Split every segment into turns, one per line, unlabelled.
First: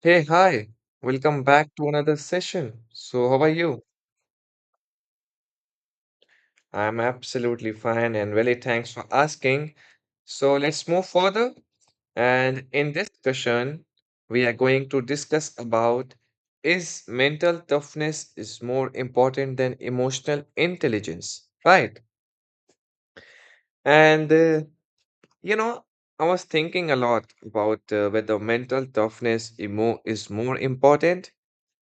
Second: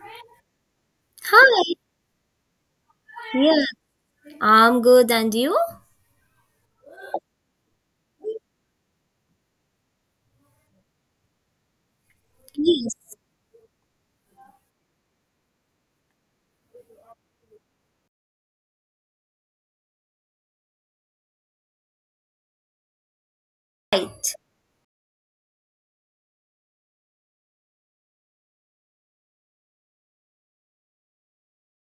Hey, hi. Welcome back
Hi.
to another session. So, how are
Yeah,
you?
I'm good. And you?
I'm absolutely fine and really thanks for asking. So, let's move further. And in
Yes.
this discussion, we are going to discuss about is mental toughness is more important than emotional intelligence, right? And
Right.
uh, you know, I was thinking a lot about whether mental toughness emo is more important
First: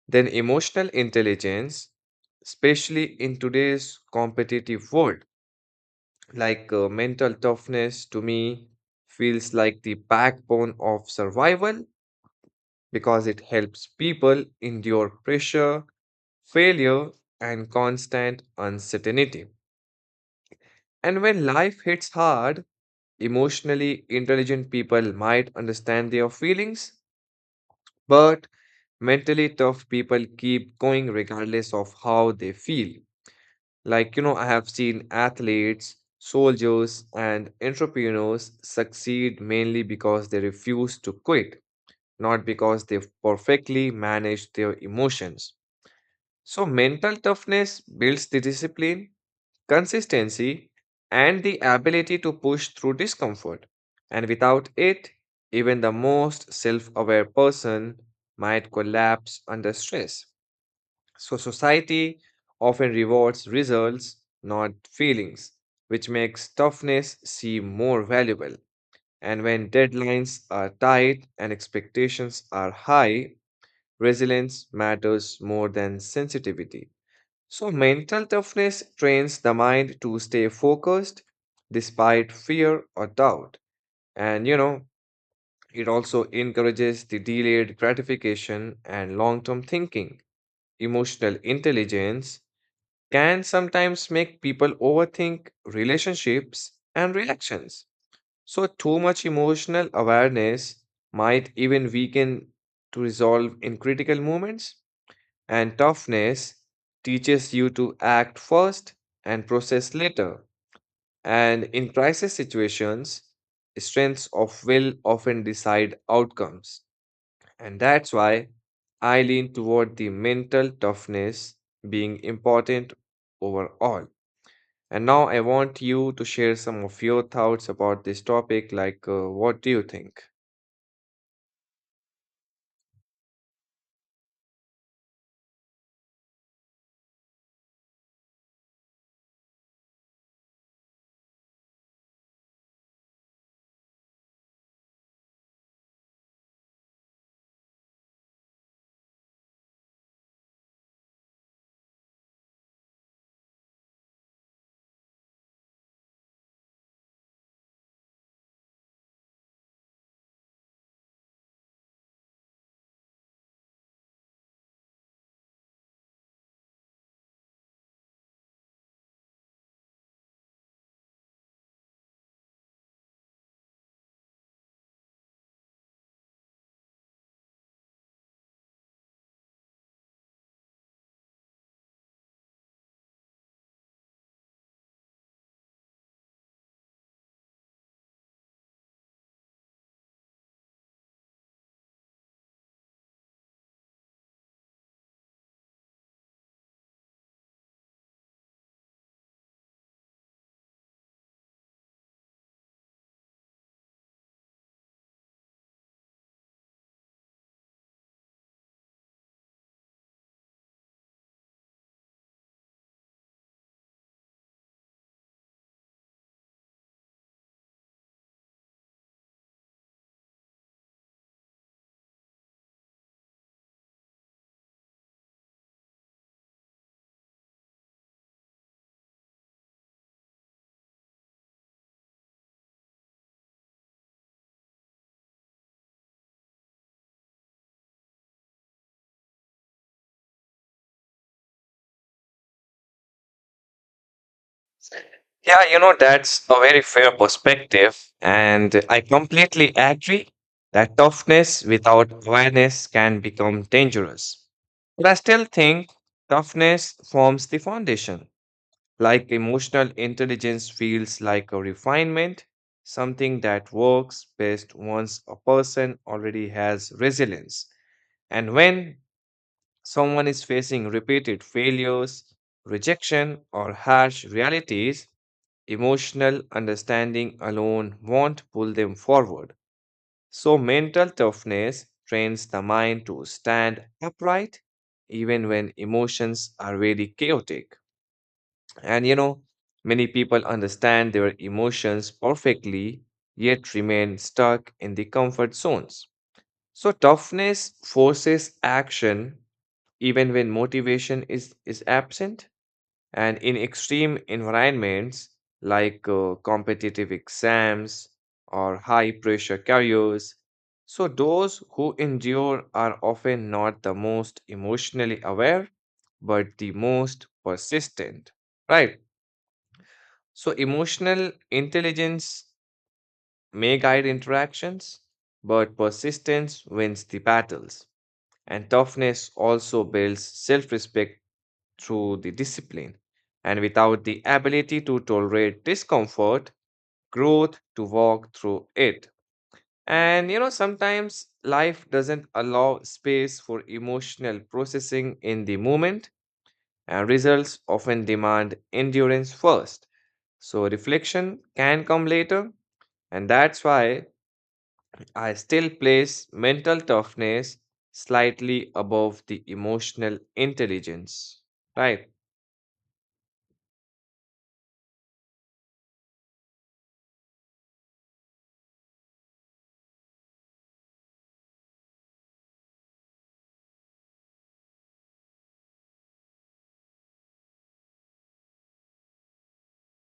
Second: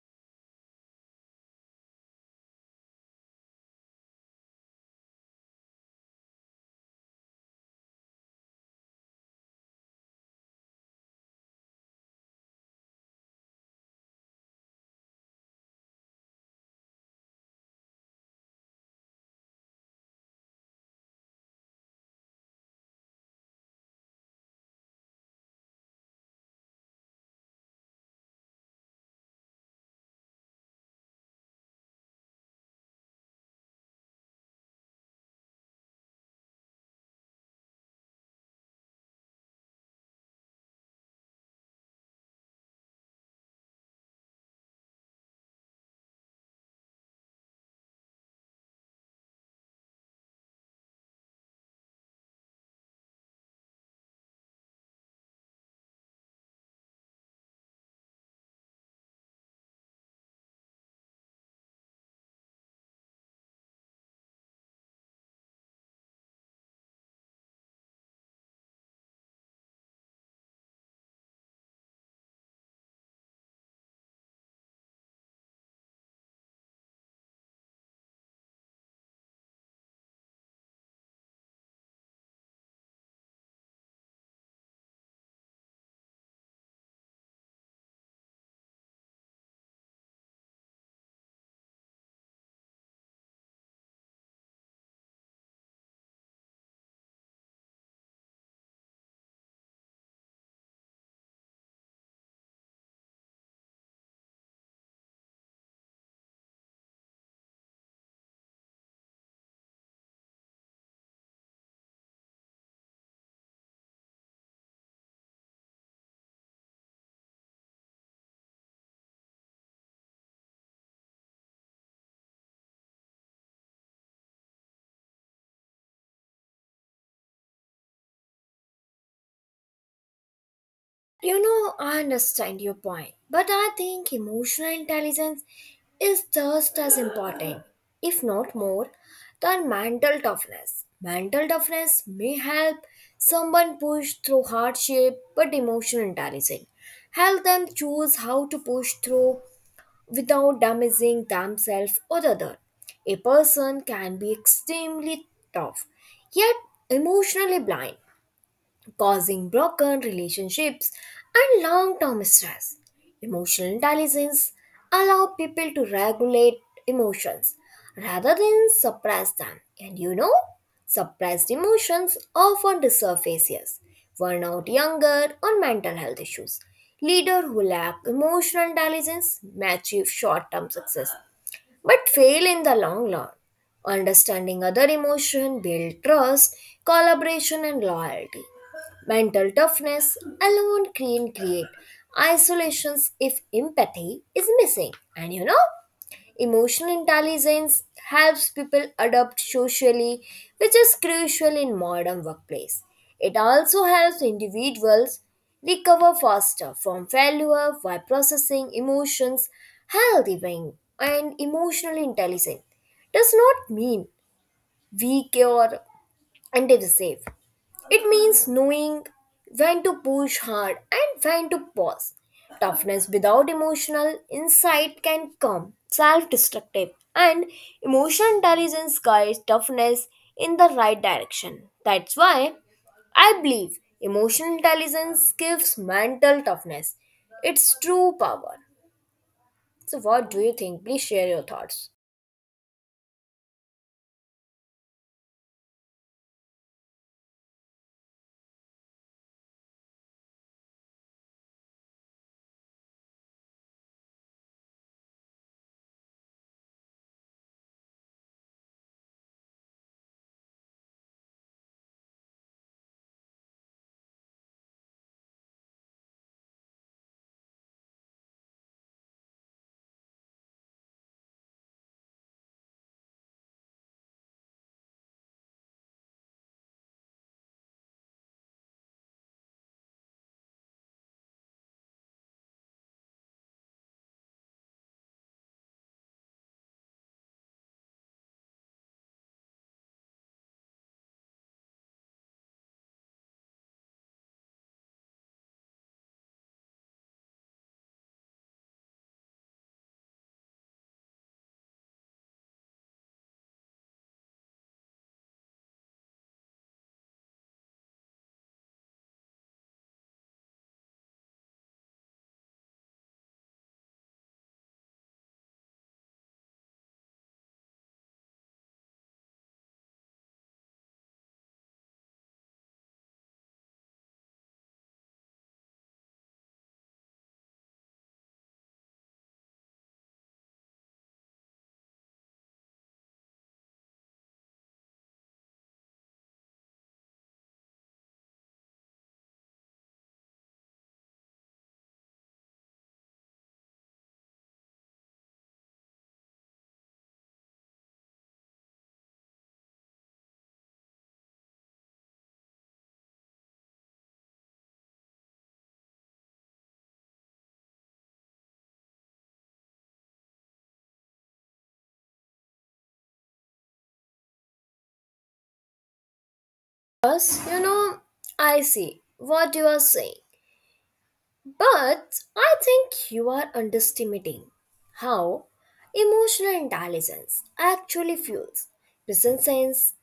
Then emotional intelligence, especially in today's competitive world, like mental toughness to me feels like the backbone of survival because it helps people endure pressure, failure, and constant uncertainty. And when life hits hard, emotionally intelligent people might understand their feelings, but mentally tough people keep going regardless of how they feel. I have seen athletes, soldiers, and entrepreneurs succeed mainly because they refuse to quit, not because they've perfectly managed their emotions. So, mental toughness builds the discipline, consistency, and the ability to push through discomfort. And without it, even the most self aware person might collapse under stress. So, society often rewards results, not feelings, which makes toughness seem more valuable. And when deadlines are tight and expectations are high, resilience matters more than sensitivity. So, mental toughness trains the mind to stay focused despite fear or doubt. And you know, it also encourages the delayed gratification and long term thinking. Emotional intelligence can sometimes make people overthink relationships and reactions. So, too much emotional awareness might even weaken to resolve in critical moments, and toughness teaches you to act first and process later. And in crisis situations, strengths of will often decide outcomes. And that's why I lean toward the mental toughness being important overall. And now I want you to share some of your thoughts about this topic. Like, what do you think?
I understand your point, but I think emotional intelligence is just as important, if not more, than mental toughness. Mental toughness may help someone push through hardship, but emotional intelligence help them choose how to push through without damaging themselves or the other. A person can be extremely tough yet emotionally blind causing broken relationships and long term stress. Emotional intelligence allows people to regulate emotions rather than suppress them. And suppressed emotions often resurfaces, burn out younger or mental health issues. Leaders who lack emotional intelligence may achieve short term success but fail in the long run. Understanding other emotion build trust, collaboration and loyalty. Mental toughness alone can create isolations if empathy is missing. And emotional intelligence helps people adapt socially, which is crucial in modern workplace. It also helps individuals recover faster from failure by processing emotions healthy being and emotional intelligence does not mean weak or indecisive. It means knowing when to push hard and when to pause. Toughness without emotional insight can come self destructive, and emotional intelligence guides toughness in the right direction. That's why I believe emotional intelligence gives mental toughness its true power. So, what do you think? Please share your thoughts.
Yeah, you know, that's a very fair perspective. And I completely agree that toughness without awareness can become dangerous. But I still think toughness forms the foundation. Like emotional intelligence feels like a refinement, something that works best once a person already has resilience. And when Someone is facing repeated failures, rejection, or harsh realities, emotional understanding alone won't pull them forward. So, mental toughness trains the mind to stand upright even when emotions are really chaotic. And you know, many people understand their emotions perfectly yet remain stuck in the comfort zones. So, toughness forces action even when motivation is absent. And in extreme environments like competitive exams or high pressure careers, so those who endure are often not the most emotionally aware, but the most persistent, right? So emotional intelligence may guide interactions, but persistence wins the battles. And toughness also builds self respect through the discipline. And without the ability to tolerate discomfort, growth to walk through it. And you know, sometimes life doesn't allow space for emotional processing in the moment, and results often demand endurance first. So, reflection can come later, and that's why I still place mental toughness slightly above the emotional intelligence. Right.
Yes, I see what you are saying. But I think you are underestimating how emotional intelligence actually fuels present sense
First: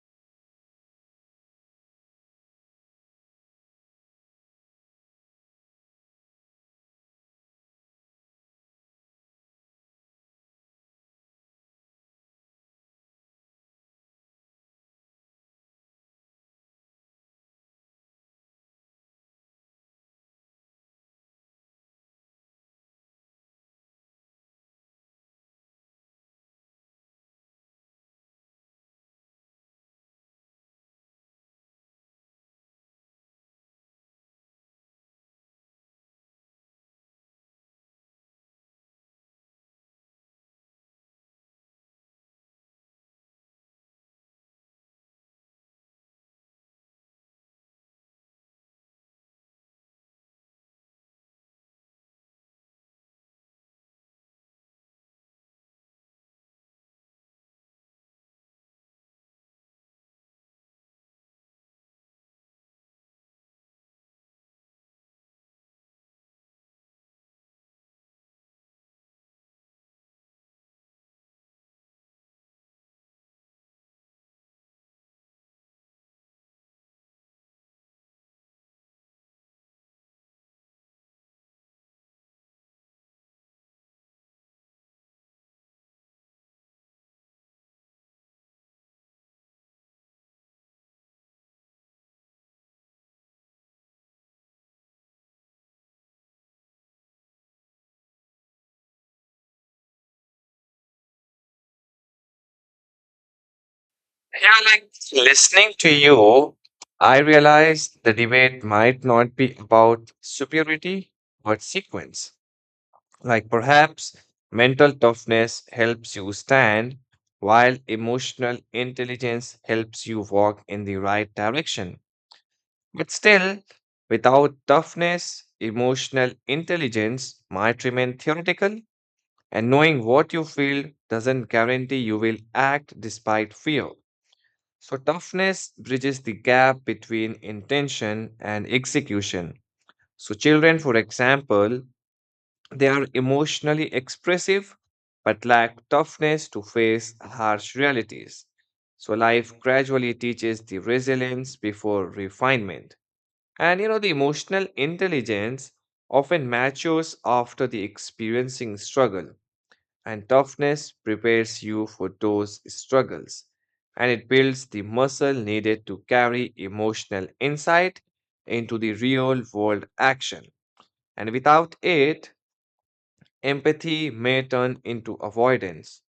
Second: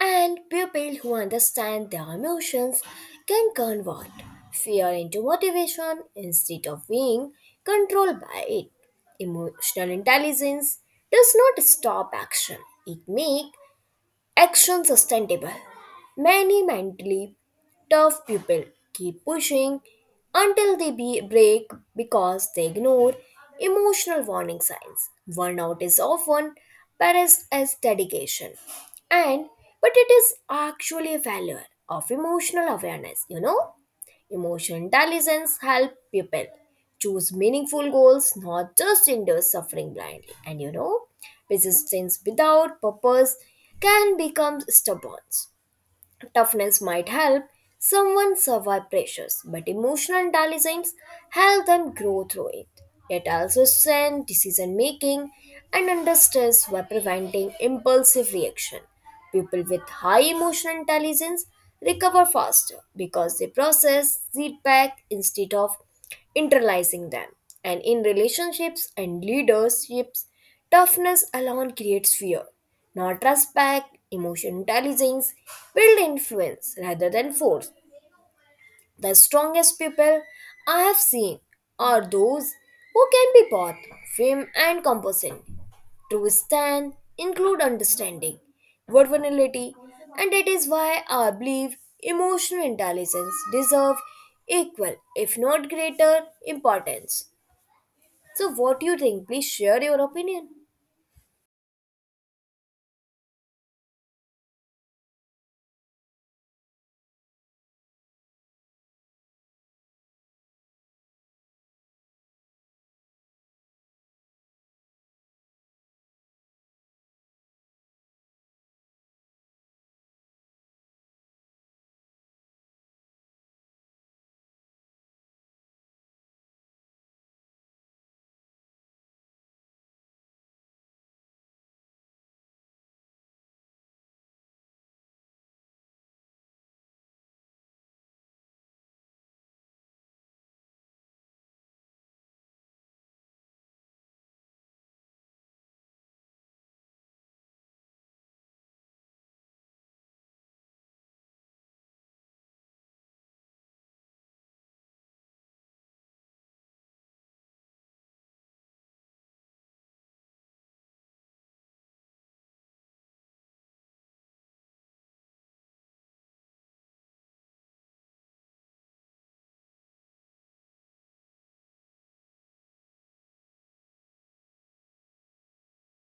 and people who understand their emotions can convert fear into motivation instead of being controlled by it. Emotional intelligence does not stop action. It makes action sustainable. Many mentally tough people keep pushing until they be break because they ignore emotional warning signs. Burnout is often praised as dedication, and but it is actually a failure of emotional awareness. Emotional intelligence helps people choose meaningful goals, not just endure suffering blindly. And resistance without purpose can become stubborn. Toughness might help someone survive pressures, but emotional intelligence helps them grow through it. It also strengthens decision making and under stress by preventing impulsive reaction. People with high emotional intelligence recover faster because they process feedback instead of internalizing them. And in relationships and leaderships, toughness alone creates fear, not respect. Emotional intelligence builds influence rather than force. The strongest people I have seen are those who can be both firm and compassionate. True strength include understanding, vulnerability, and that is why I believe emotional intelligence deserve equal, if not greater, importance. So, what do you think? Please share your opinion.
Yeah, like listening to you, I realize the debate might not be about superiority but sequence. Like perhaps mental toughness helps you stand, while emotional intelligence helps you walk in the right direction. But still, without toughness, emotional intelligence might remain theoretical, and knowing what you feel doesn't guarantee you will act despite fear. So, toughness bridges the gap between intention and execution. So, children, for example, they are emotionally expressive but lack toughness to face harsh realities. So, life gradually teaches the resilience before refinement. And you know, the emotional intelligence often matures after the experiencing struggle. And toughness prepares you for those struggles and it builds the muscle needed to carry emotional insight into the real world action. And without it, empathy may turn into avoidance.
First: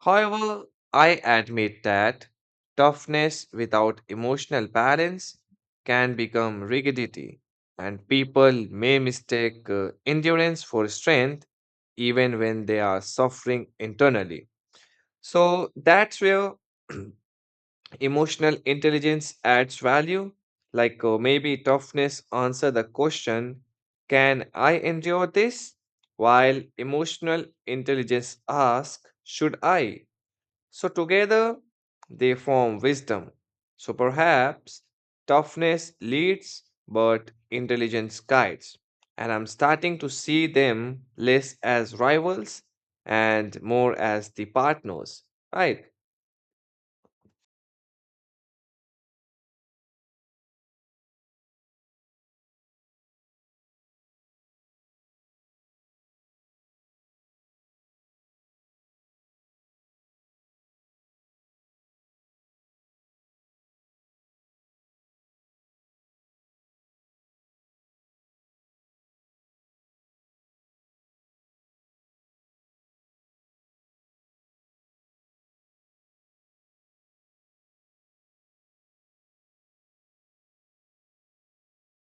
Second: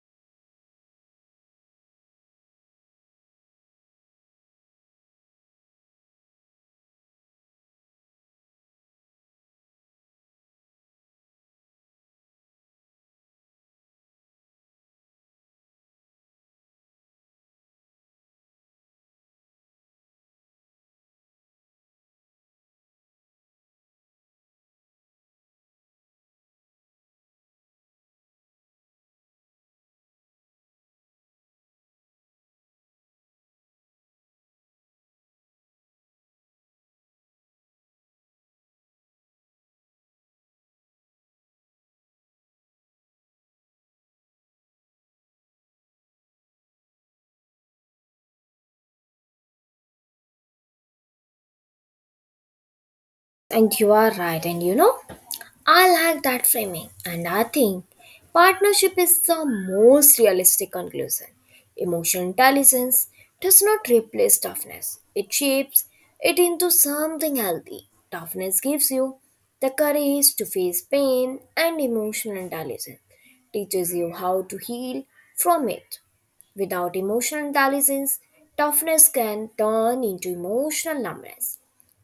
However, I admit that toughness without emotional balance can become rigidity, and people may mistake endurance for strength even when they are suffering internally. So that's where emotional intelligence adds value. Like maybe toughness answer the question, can I endure this? While emotional intelligence asks, should I? So together they form wisdom. So perhaps toughness leads, but intelligence guides. And I'm starting to see them less as rivals and more as the partners, right?
And you are right, and I like that framing, and I think partnership is the most realistic conclusion. Emotional intelligence does not replace toughness, it shapes it into something healthy. Toughness gives you the courage to face pain, and emotional intelligence teaches you how to heal from it. Without emotional intelligence, toughness can turn into emotional numbness.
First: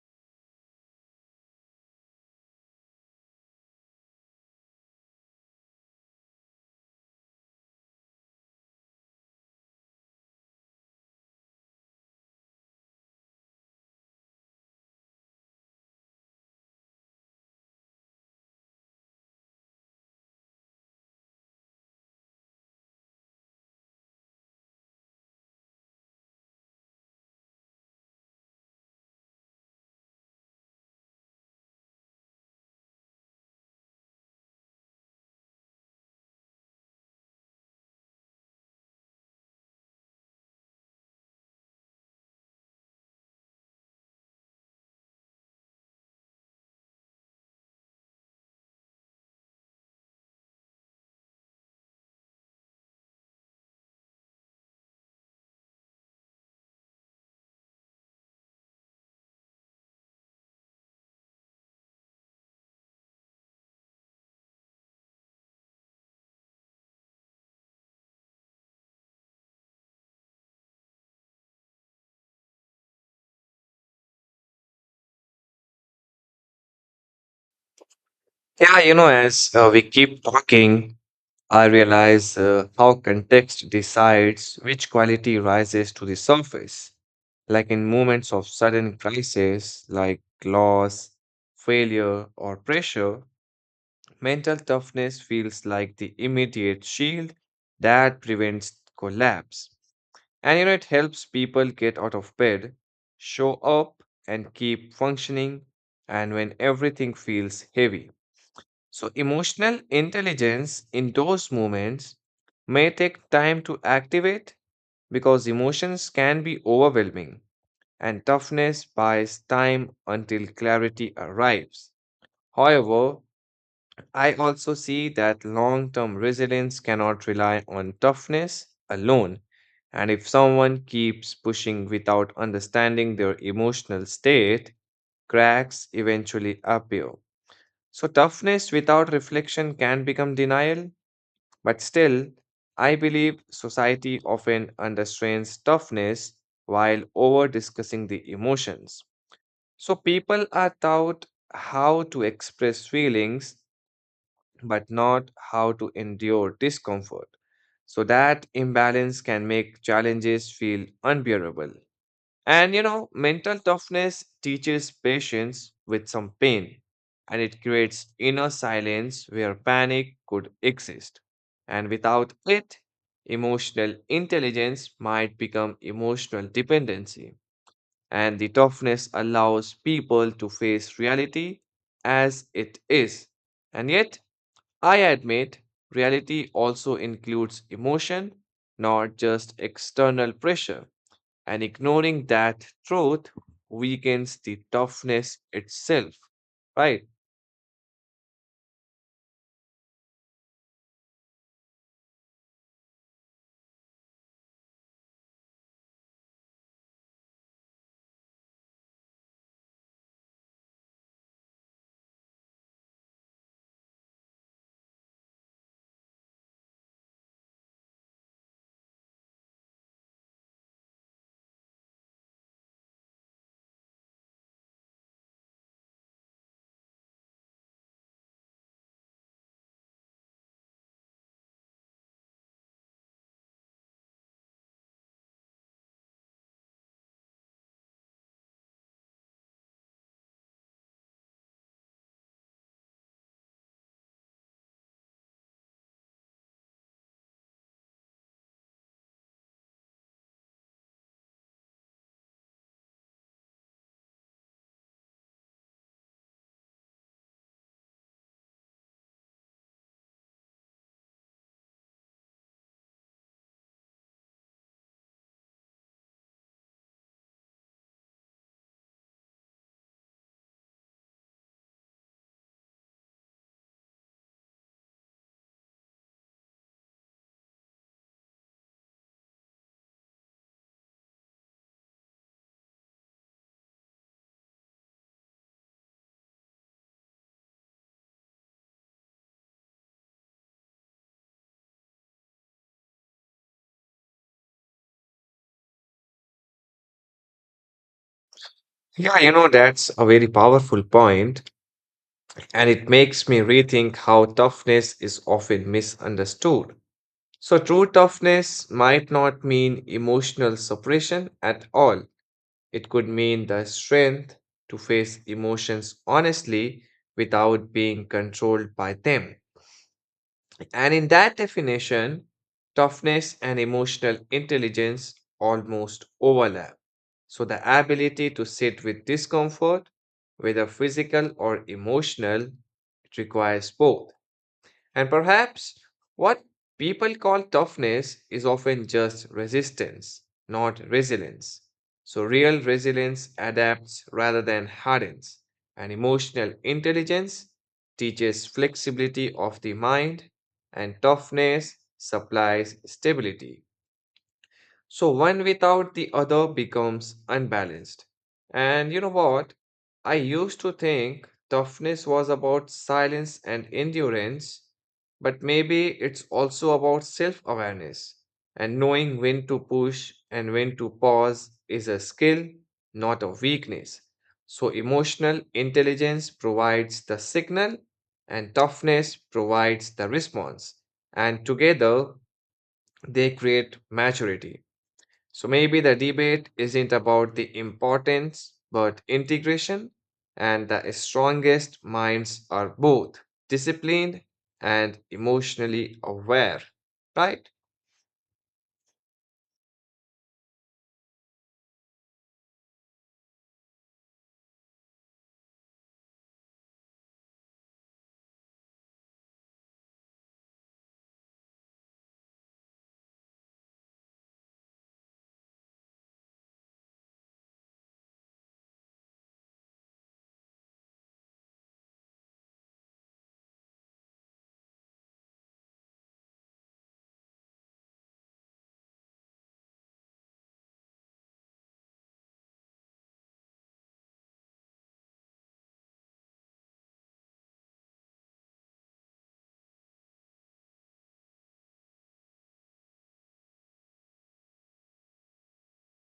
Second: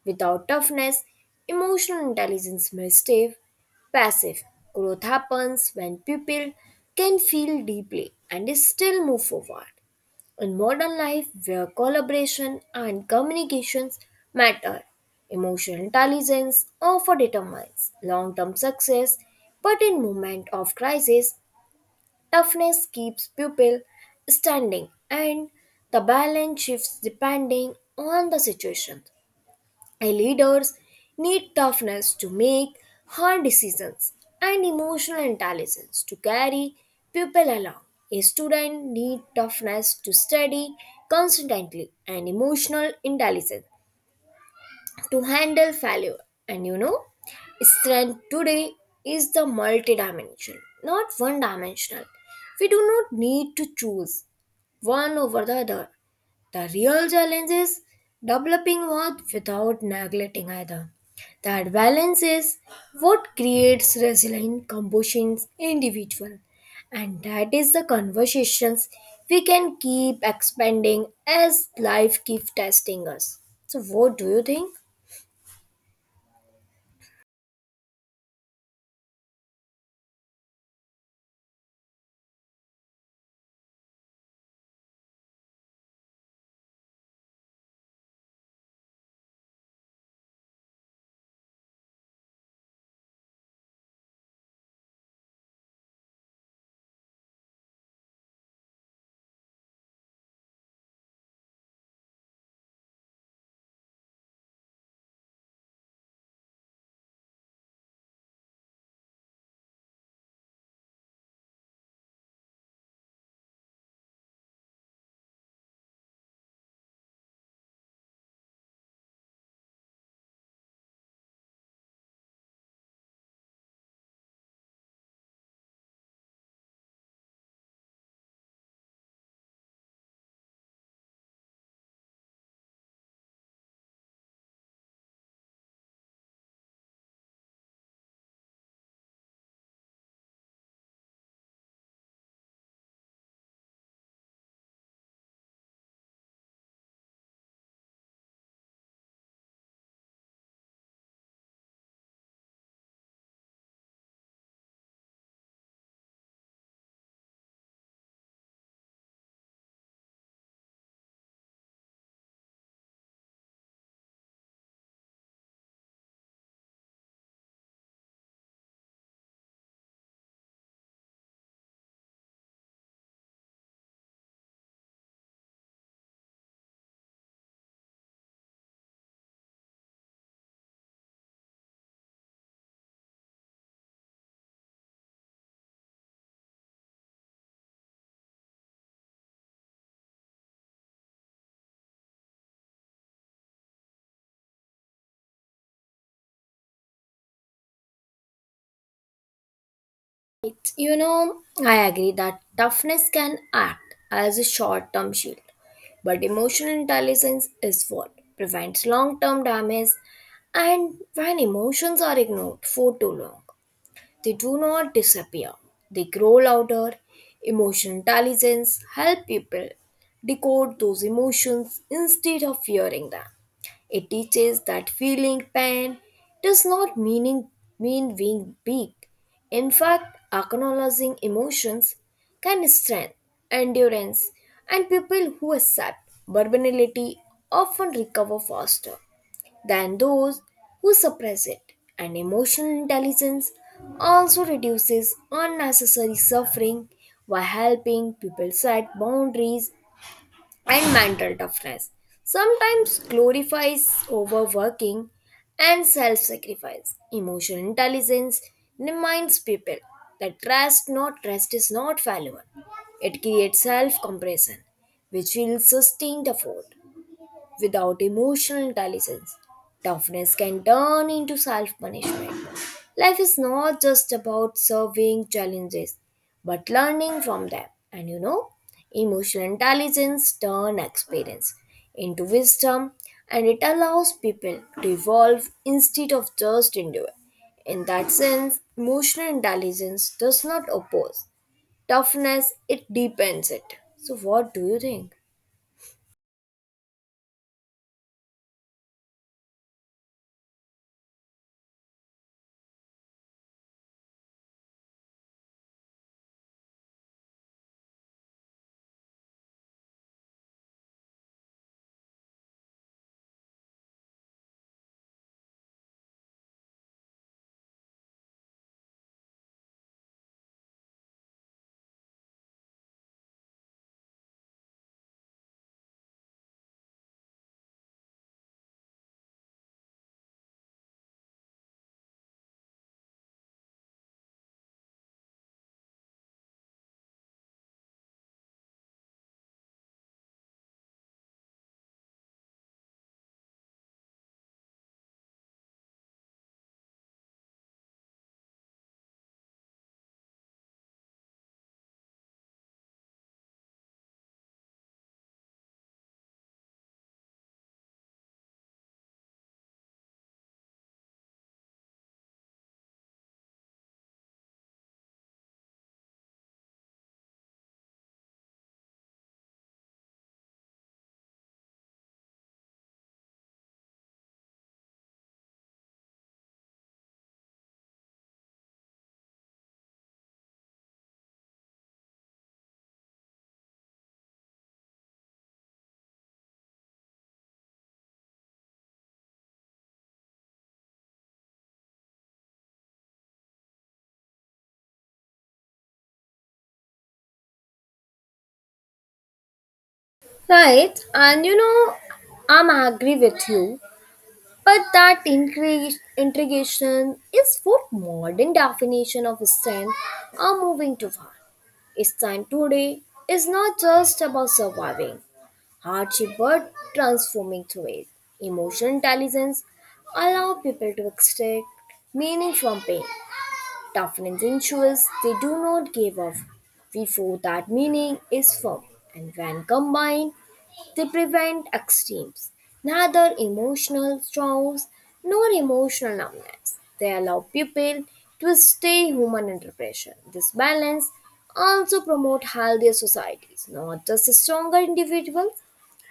Without toughness, emotional intelligence may stay passive. Growth happens when people can feel deeply and still move forward. In modern life, where collaboration and communications matter, emotional intelligence often determines long term success, but in moment of crisis, toughness keeps people standing and the balance shifts depending on the situation. Leaders need toughness to make hard decisions and emotional intelligence to carry people along. A student needs toughness to study constantly and emotional intelligence to handle failure. And strength today is the multidimensional, not one dimensional. We do not need to choose one over the other. The real challenge is developing one without neglecting either. That balance is what creates resilient compositions individual. And that is the conversations we can keep expanding as life keeps testing us. So what do you think?
Yeah, you know, as we keep talking, I realize how context decides which quality rises to the surface. Like in moments of sudden crisis, like loss, failure, or pressure, mental toughness feels like the immediate shield that prevents collapse. And you know, it helps people get out of bed, show up, and keep functioning, and when everything feels heavy. So, emotional intelligence in those moments may take time to activate because emotions can be overwhelming and toughness buys time until clarity arrives. However, I also see that long term resilience cannot rely on toughness alone. And if someone keeps pushing without understanding their emotional state, cracks eventually appear. So, toughness without reflection can become denial, but still, I believe society often understrains toughness while over discussing the emotions. So, people are taught how to express feelings but not how to endure discomfort. So, that imbalance can make challenges feel unbearable. And you know, mental toughness teaches patience with some pain and it creates inner silence where panic could exist. And without it, emotional intelligence might become emotional dependency. And the toughness allows people to face reality as it is. And yet, I admit, reality also includes emotion, not just external pressure. And ignoring that truth weakens the toughness itself, right?
It's, You know, I agree that toughness can act as a short term shield, but emotional intelligence is what prevents long term damage and when emotions are ignored for too long. They do not disappear. They grow louder. Emotional intelligence helps people decode those emotions instead of fearing them. It teaches that feeling pain does not mean being weak. In fact, acknowledging emotions can strengthen endurance, and people who accept vulnerability often recover faster than those who suppress it. And emotional intelligence also reduces unnecessary suffering by helping people set boundaries and mental toughness. Sometimes glorifies overworking and self sacrifice. Emotional intelligence reminds people that rest is not valuable. It creates self compression, which will sustain the fort. Without emotional intelligence, toughness can turn into self punishment. Life is not just about surveying challenges, but learning from them. And emotional intelligence turns experience into wisdom and it allows people to evolve instead of just endure. In that sense, emotional intelligence does not oppose toughness, it deepens it. So, what do you think?
Yeah, you know, that's a very powerful point, and it makes me rethink how toughness is often misunderstood. So, true toughness might not mean emotional suppression at all. It could mean the strength to face emotions honestly without being controlled by them. And in that definition, toughness and emotional intelligence almost overlap. So, the ability to sit with discomfort, whether physical or emotional, it requires both. And perhaps what people call toughness is often just resistance, not resilience. So, real resilience adapts rather than hardens, and emotional intelligence teaches flexibility of the mind, and toughness supplies stability. So one without the other becomes unbalanced. And you know what? I used to think toughness was about silence and endurance, but maybe it's also about self awareness. And knowing when to push and when to pause is a skill, not a weakness. So emotional intelligence provides the signal, and toughness provides the response. And together, they create maturity. So maybe the debate isn't about the importance, but integration, and the strongest minds are both disciplined and emotionally aware, right?
Right, and I'm agree with you, but that integration is what modern definition of strength are moving too far. Strength today is not just about surviving hardship, but transforming through it. Emotional intelligence allow people to extract meaning from pain. Toughness ensures they do not give up before that meaning is formed and when combined they prevent extremes, neither emotional storms nor emotional numbness. They allow people to stay human under pressure. This balance also promotes healthier societies, not just stronger individuals.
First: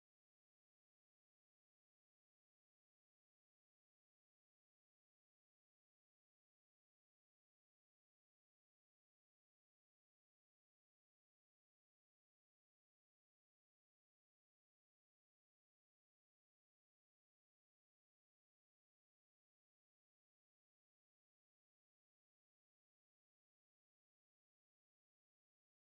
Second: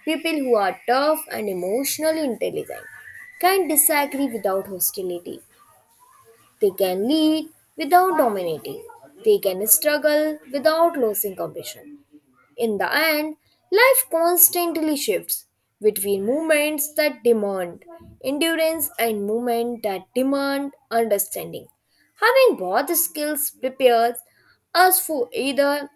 People who are tough and emotionally intelligent can disagree without hostility. They can lead without dominating. They can struggle without losing compassion. In the end, life constantly shifts between moments that demand endurance and moments that demand understanding. Having both skills prepares us for either.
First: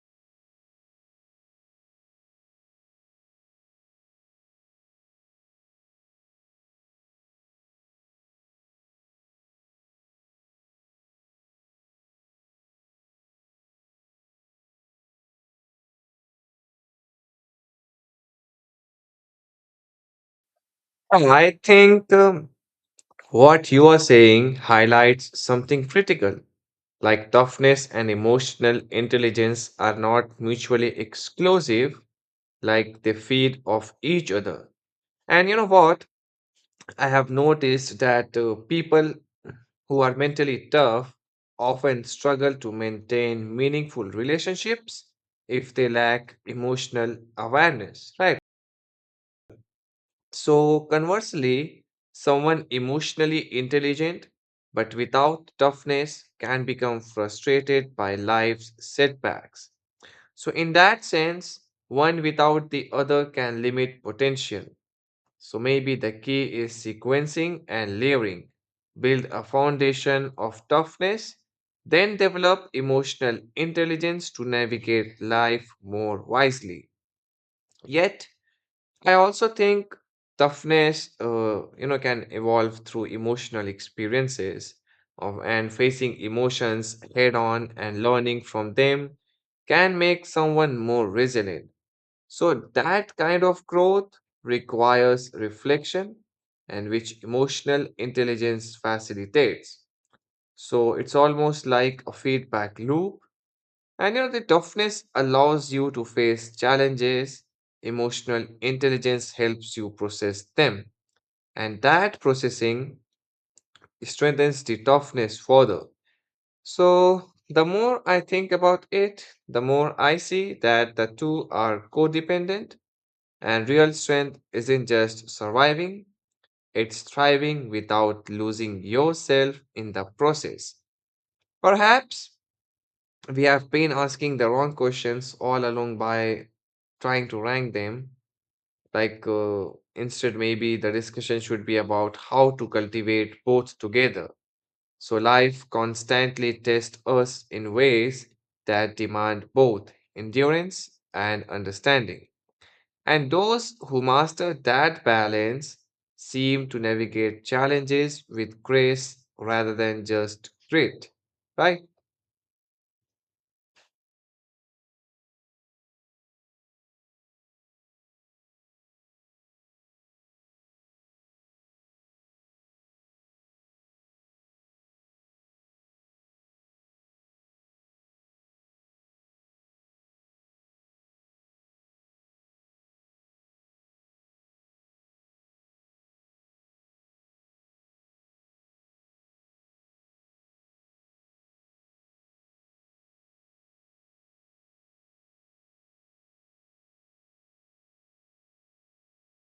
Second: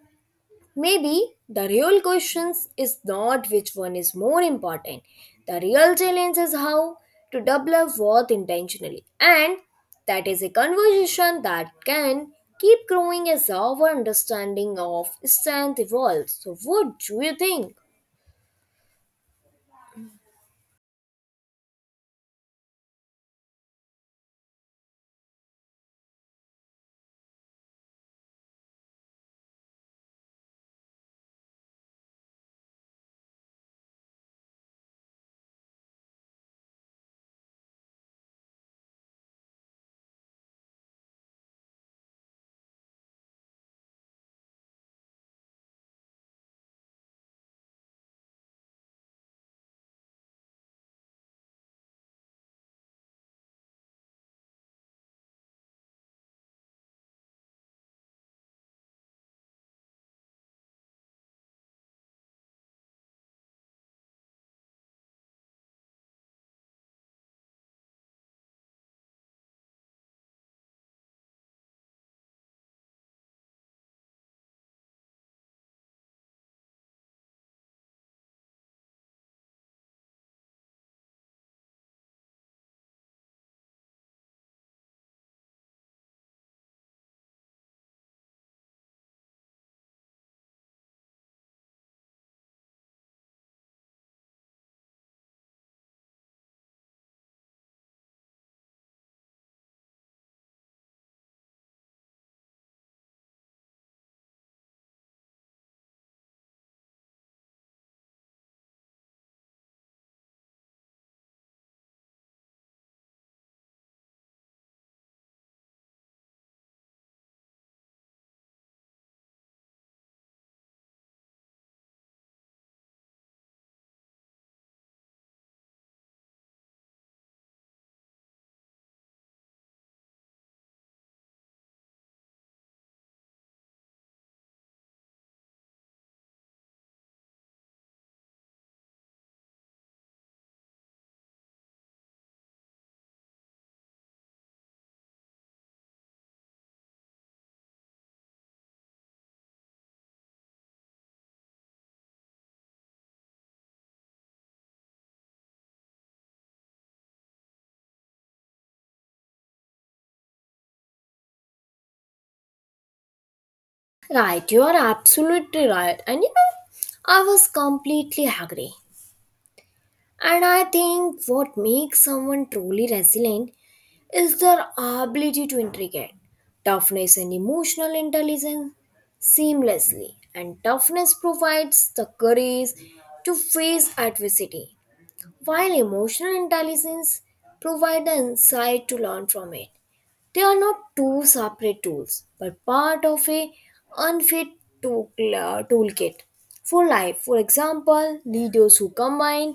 Maybe the real question is not which one is more important. The real challenge is how to develop worth intentionally. And that is a conversation that can keep growing as our understanding of strength evolves. So, what do you think?
And I think, what you are saying highlights something critical. Like toughness and emotional intelligence are not mutually exclusive, like they feed off each other. And you know what? I have noticed that people who are mentally tough often struggle to maintain meaningful relationships if they lack emotional awareness, right? So, conversely, someone emotionally intelligent but without toughness can become frustrated by life's setbacks. So, in that sense, one without the other can limit potential. So maybe the key is sequencing and layering. Build a foundation of toughness, then develop emotional intelligence to navigate life more wisely. Yet, I also think toughness, can evolve through emotional experiences of, and facing emotions head on and learning from them can make someone more resilient. So that kind of growth requires reflection and which emotional intelligence facilitates. So it's almost like a feedback loop. And you know, the toughness allows you to face challenges. Emotional intelligence helps you process them. And that processing strengthens the toughness further. So the more I think about it, the more I see that the two are codependent And real strength isn't just surviving, it's thriving without losing yourself in the process. Perhaps we have been asking the wrong questions all along by trying to rank them. Like, instead, maybe the discussion should be about how to cultivate both together. So, life constantly tests us in ways that demand both endurance and understanding. And those who master that balance seem to navigate challenges with grace rather than just grit, right?
Right, you are absolutely right. And I was completely agree. And I think what makes someone truly resilient is their ability to integrate toughness and emotional intelligence seamlessly. And toughness provides the courage to face adversity, while emotional intelligence provides the insight to learn from it. They are not two separate tools, but part of a unfit tool- toolkit for life. For example, leaders who combine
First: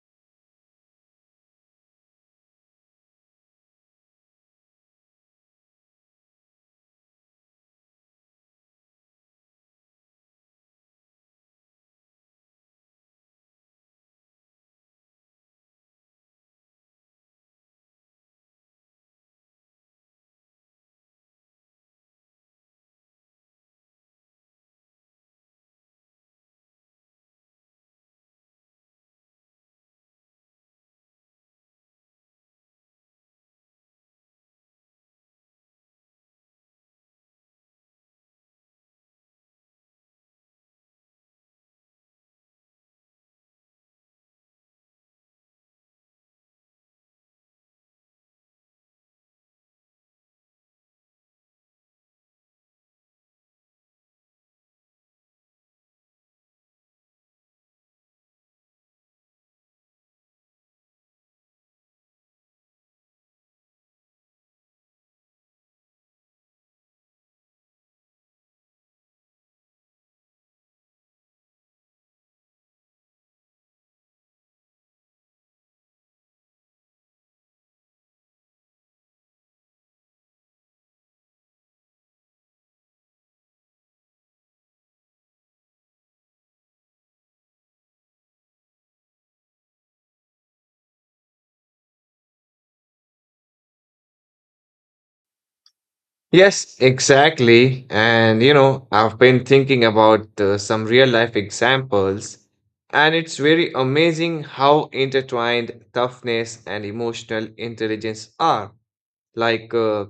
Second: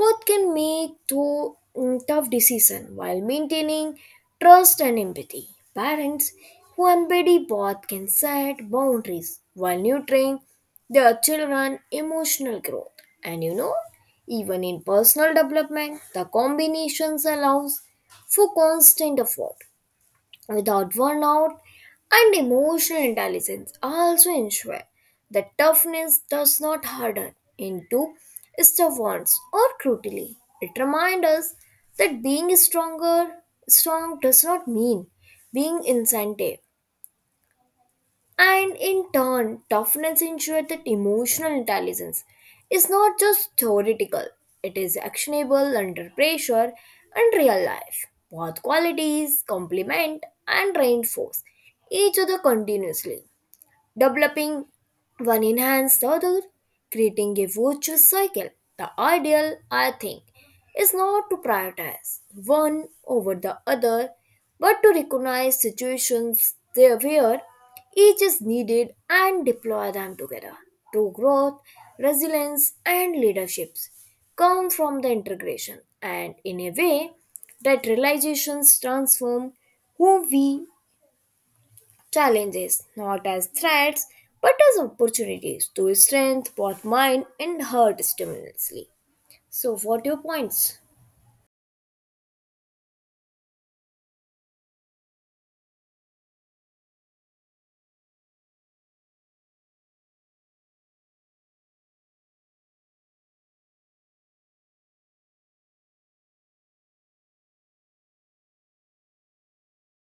both can make tough decisions while maintaining trust and empathy. Parents who embody both can set boundaries while nurturing their children emotional growth. And even in personal development, the combinations allows for constant effort without burnout and emotional intelligence also ensure that toughness does not harden into stubbornness or cruelty. It reminds us that being strong does not mean being insensitive. And in turn, toughness ensured that emotional intelligence is not just theoretical, it is actionable under pressure and real life. Both qualities complement and reinforce each other continuously. Developing one enhances the other, creating a virtuous cycle. The ideal, I think, is not to prioritize one over the other, but to recognize situations there where each is needed and deploy them together. True growth, resilience, and leaderships come from the integration, and in a way that realizations transform who we challenges not as threats but as opportunities to strengthen both mind and heart simultaneously. So, what your points?
Yes, exactly. And you know, I've been thinking about some real life examples, and it's very amazing how intertwined toughness and emotional intelligence are. Like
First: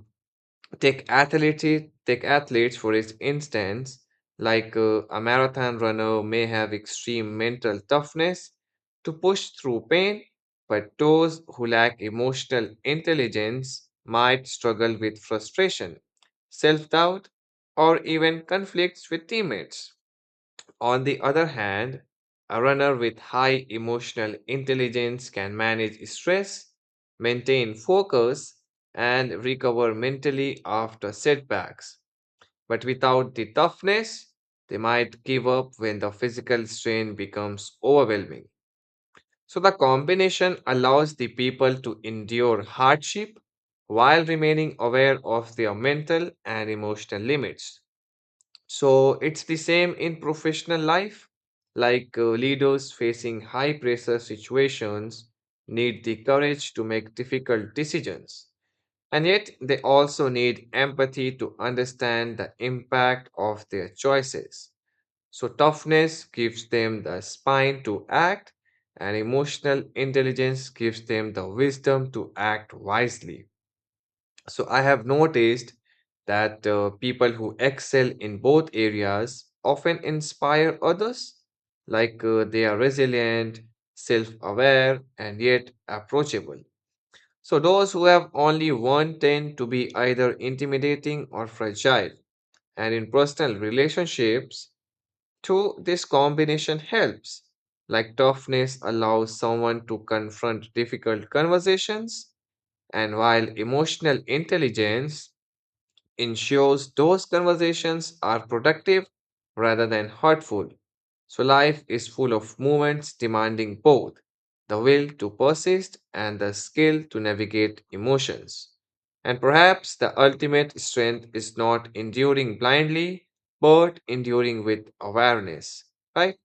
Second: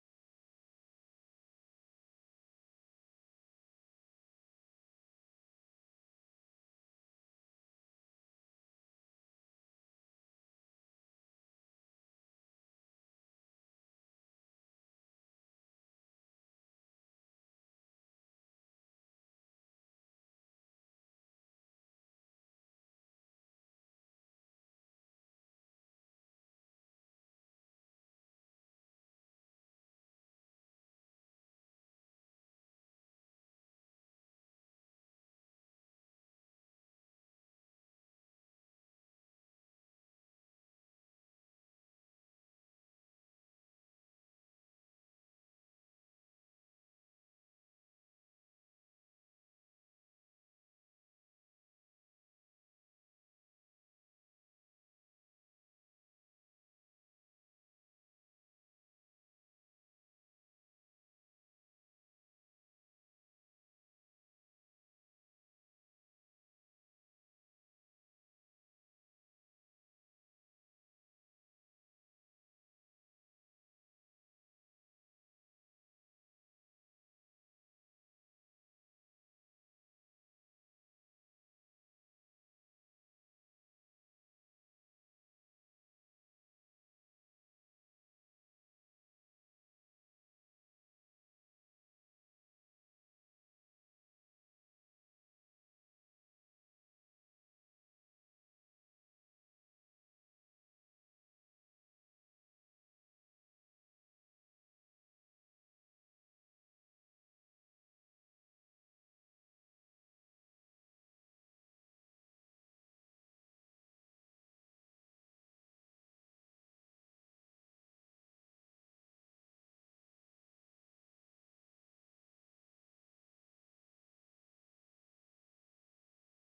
Take athletes, take athletes for its instance, like a marathon runner may have extreme mental toughness to push through pain, but those who lack emotional intelligence might struggle with frustration, self doubt, or even conflicts with teammates. On the other hand, a runner with high emotional intelligence can manage stress, maintain focus, and recover mentally after setbacks. But without the toughness, they might give up when the physical strain becomes overwhelming. So, the combination allows the people to endure hardship while remaining aware of their mental and emotional limits. So it's the same in professional life. Like leaders facing high pressure situations need the courage to make difficult decisions. And yet they also need empathy to understand the impact of their choices. So toughness gives them the spine to act, and emotional intelligence gives them the wisdom to act wisely. So I have noticed that people who excel in both areas often inspire others, like they are resilient, self-aware, and yet approachable. So those who have only one tend to be either intimidating or fragile. And in personal relationships, too, this combination helps. Like toughness allows someone to confront difficult conversations, and while emotional intelligence ensures those conversations are productive rather than hurtful. So life is full of moments demanding both the will to persist and the skill to navigate emotions. And perhaps the ultimate strength is not enduring blindly, but enduring with awareness, right?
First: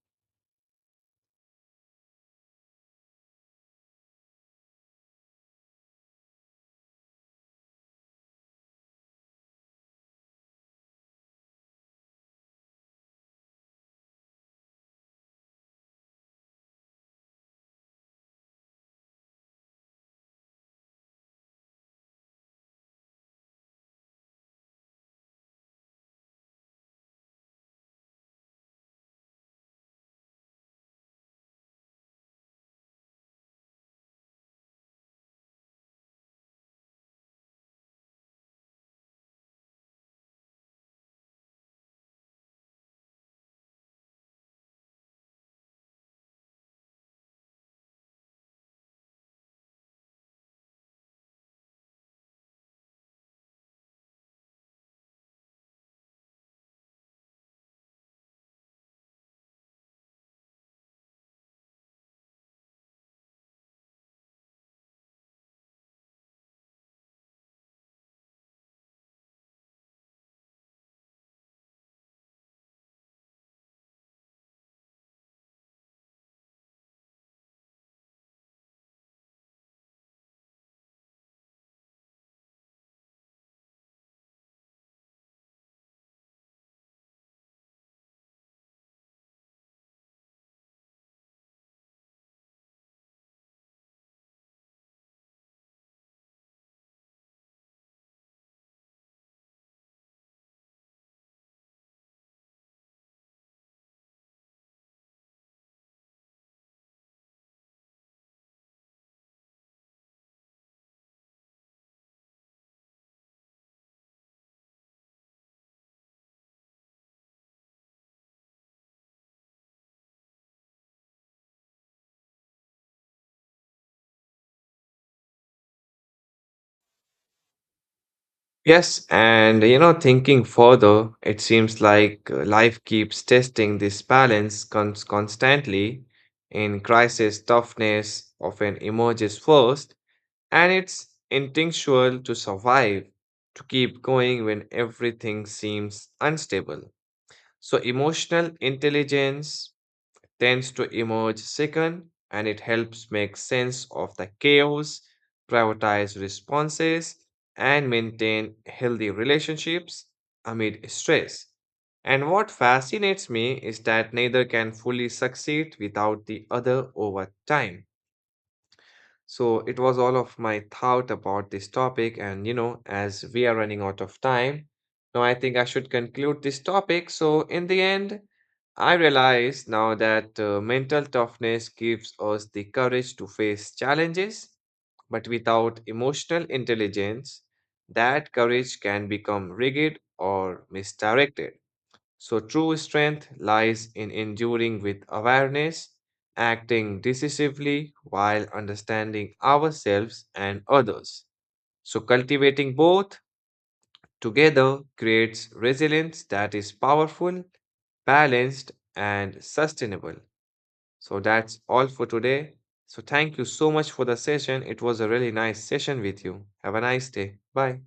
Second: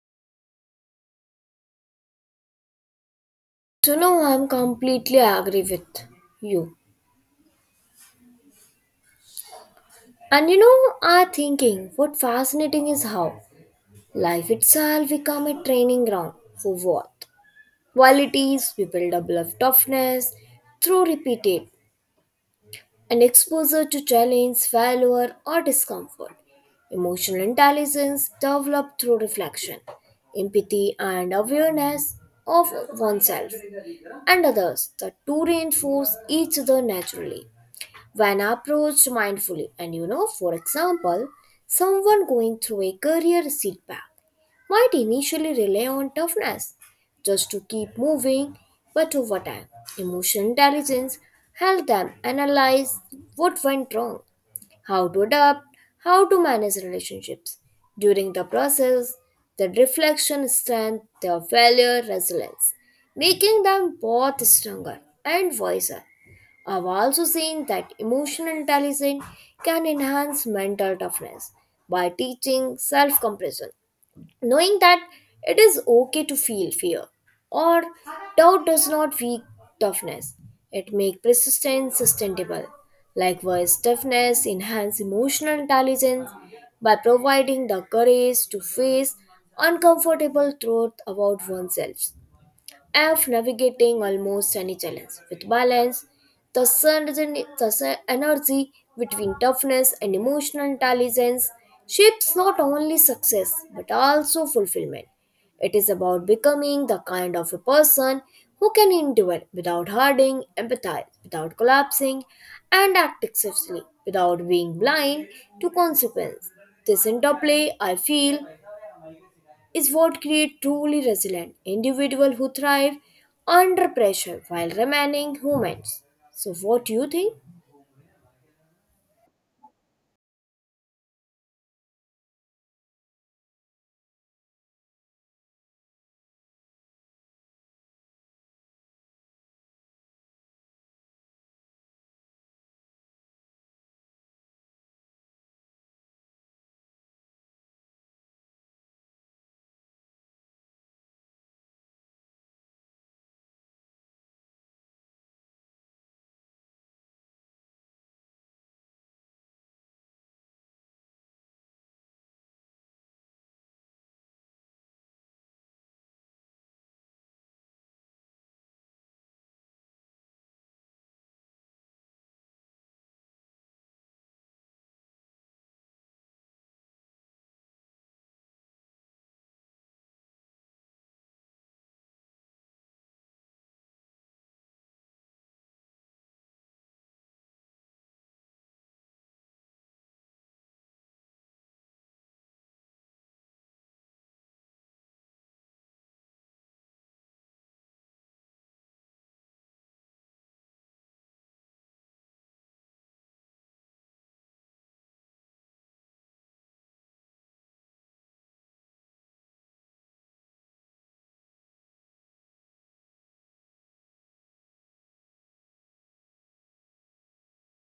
So, no, I'm completely agree with you. And I thinking what fascinating is how life itself become a training ground for what qualities we build up love toughness through repeated and exposure to challenge, failure, or discomfort. Emotional intelligence developed through reflection, empathy, and awareness of oneself and others. The two reinforce each other naturally when approached mindfully. And for example, someone going through a career setback might initially rely on toughness just to keep moving, but over time, emotional intelligence helped them analyze what went wrong, how to adapt, how to manage relationships. During the process, the reflection strengthened their failure resilience, making them both stronger and wiser. I've also seen that emotional intelligence can enhance mental toughness by teaching self compassion knowing that it is okay to feel fear or doubt does not weak toughness it makes persistence sustainable likewise toughness enhances emotional intelligence by providing the courage to face uncomfortable truth about oneself of navigating almost any challenge. With balance, the energy between toughness and emotional intelligence shapes not only success but also fulfillment. It is about becoming the kind of a person who can endure without hurting, empathize without collapsing, and act excessively without being blind to consequence. This interplay, I feel, is what creates truly resilient individuals who thrive under pressure while remaining humans. So, what do you think?
Yes, and you know, thinking further, it seems like life keeps testing this balance constantly. In crisis, toughness often emerges first, and it's instinctual to survive, to keep going when everything seems unstable. So, emotional intelligence tends to emerge second and it helps make sense of the chaos, prioritize responses, and maintain healthy relationships amid stress. And what fascinates me is that neither can fully succeed without the other over time. So it was all of my thought about this topic, and you know, as we are running out of time, now I think I should conclude this topic. So in the end, I realize now that mental toughness gives us the courage to face challenges, but without emotional intelligence, that courage can become rigid or misdirected. So, true strength lies in enduring with awareness, acting decisively while understanding ourselves and others. So, cultivating both together creates resilience that is powerful, balanced, and sustainable. So, that's all for today. So, thank you so much for the session. It was a really nice session with you. Have a nice day. Bye.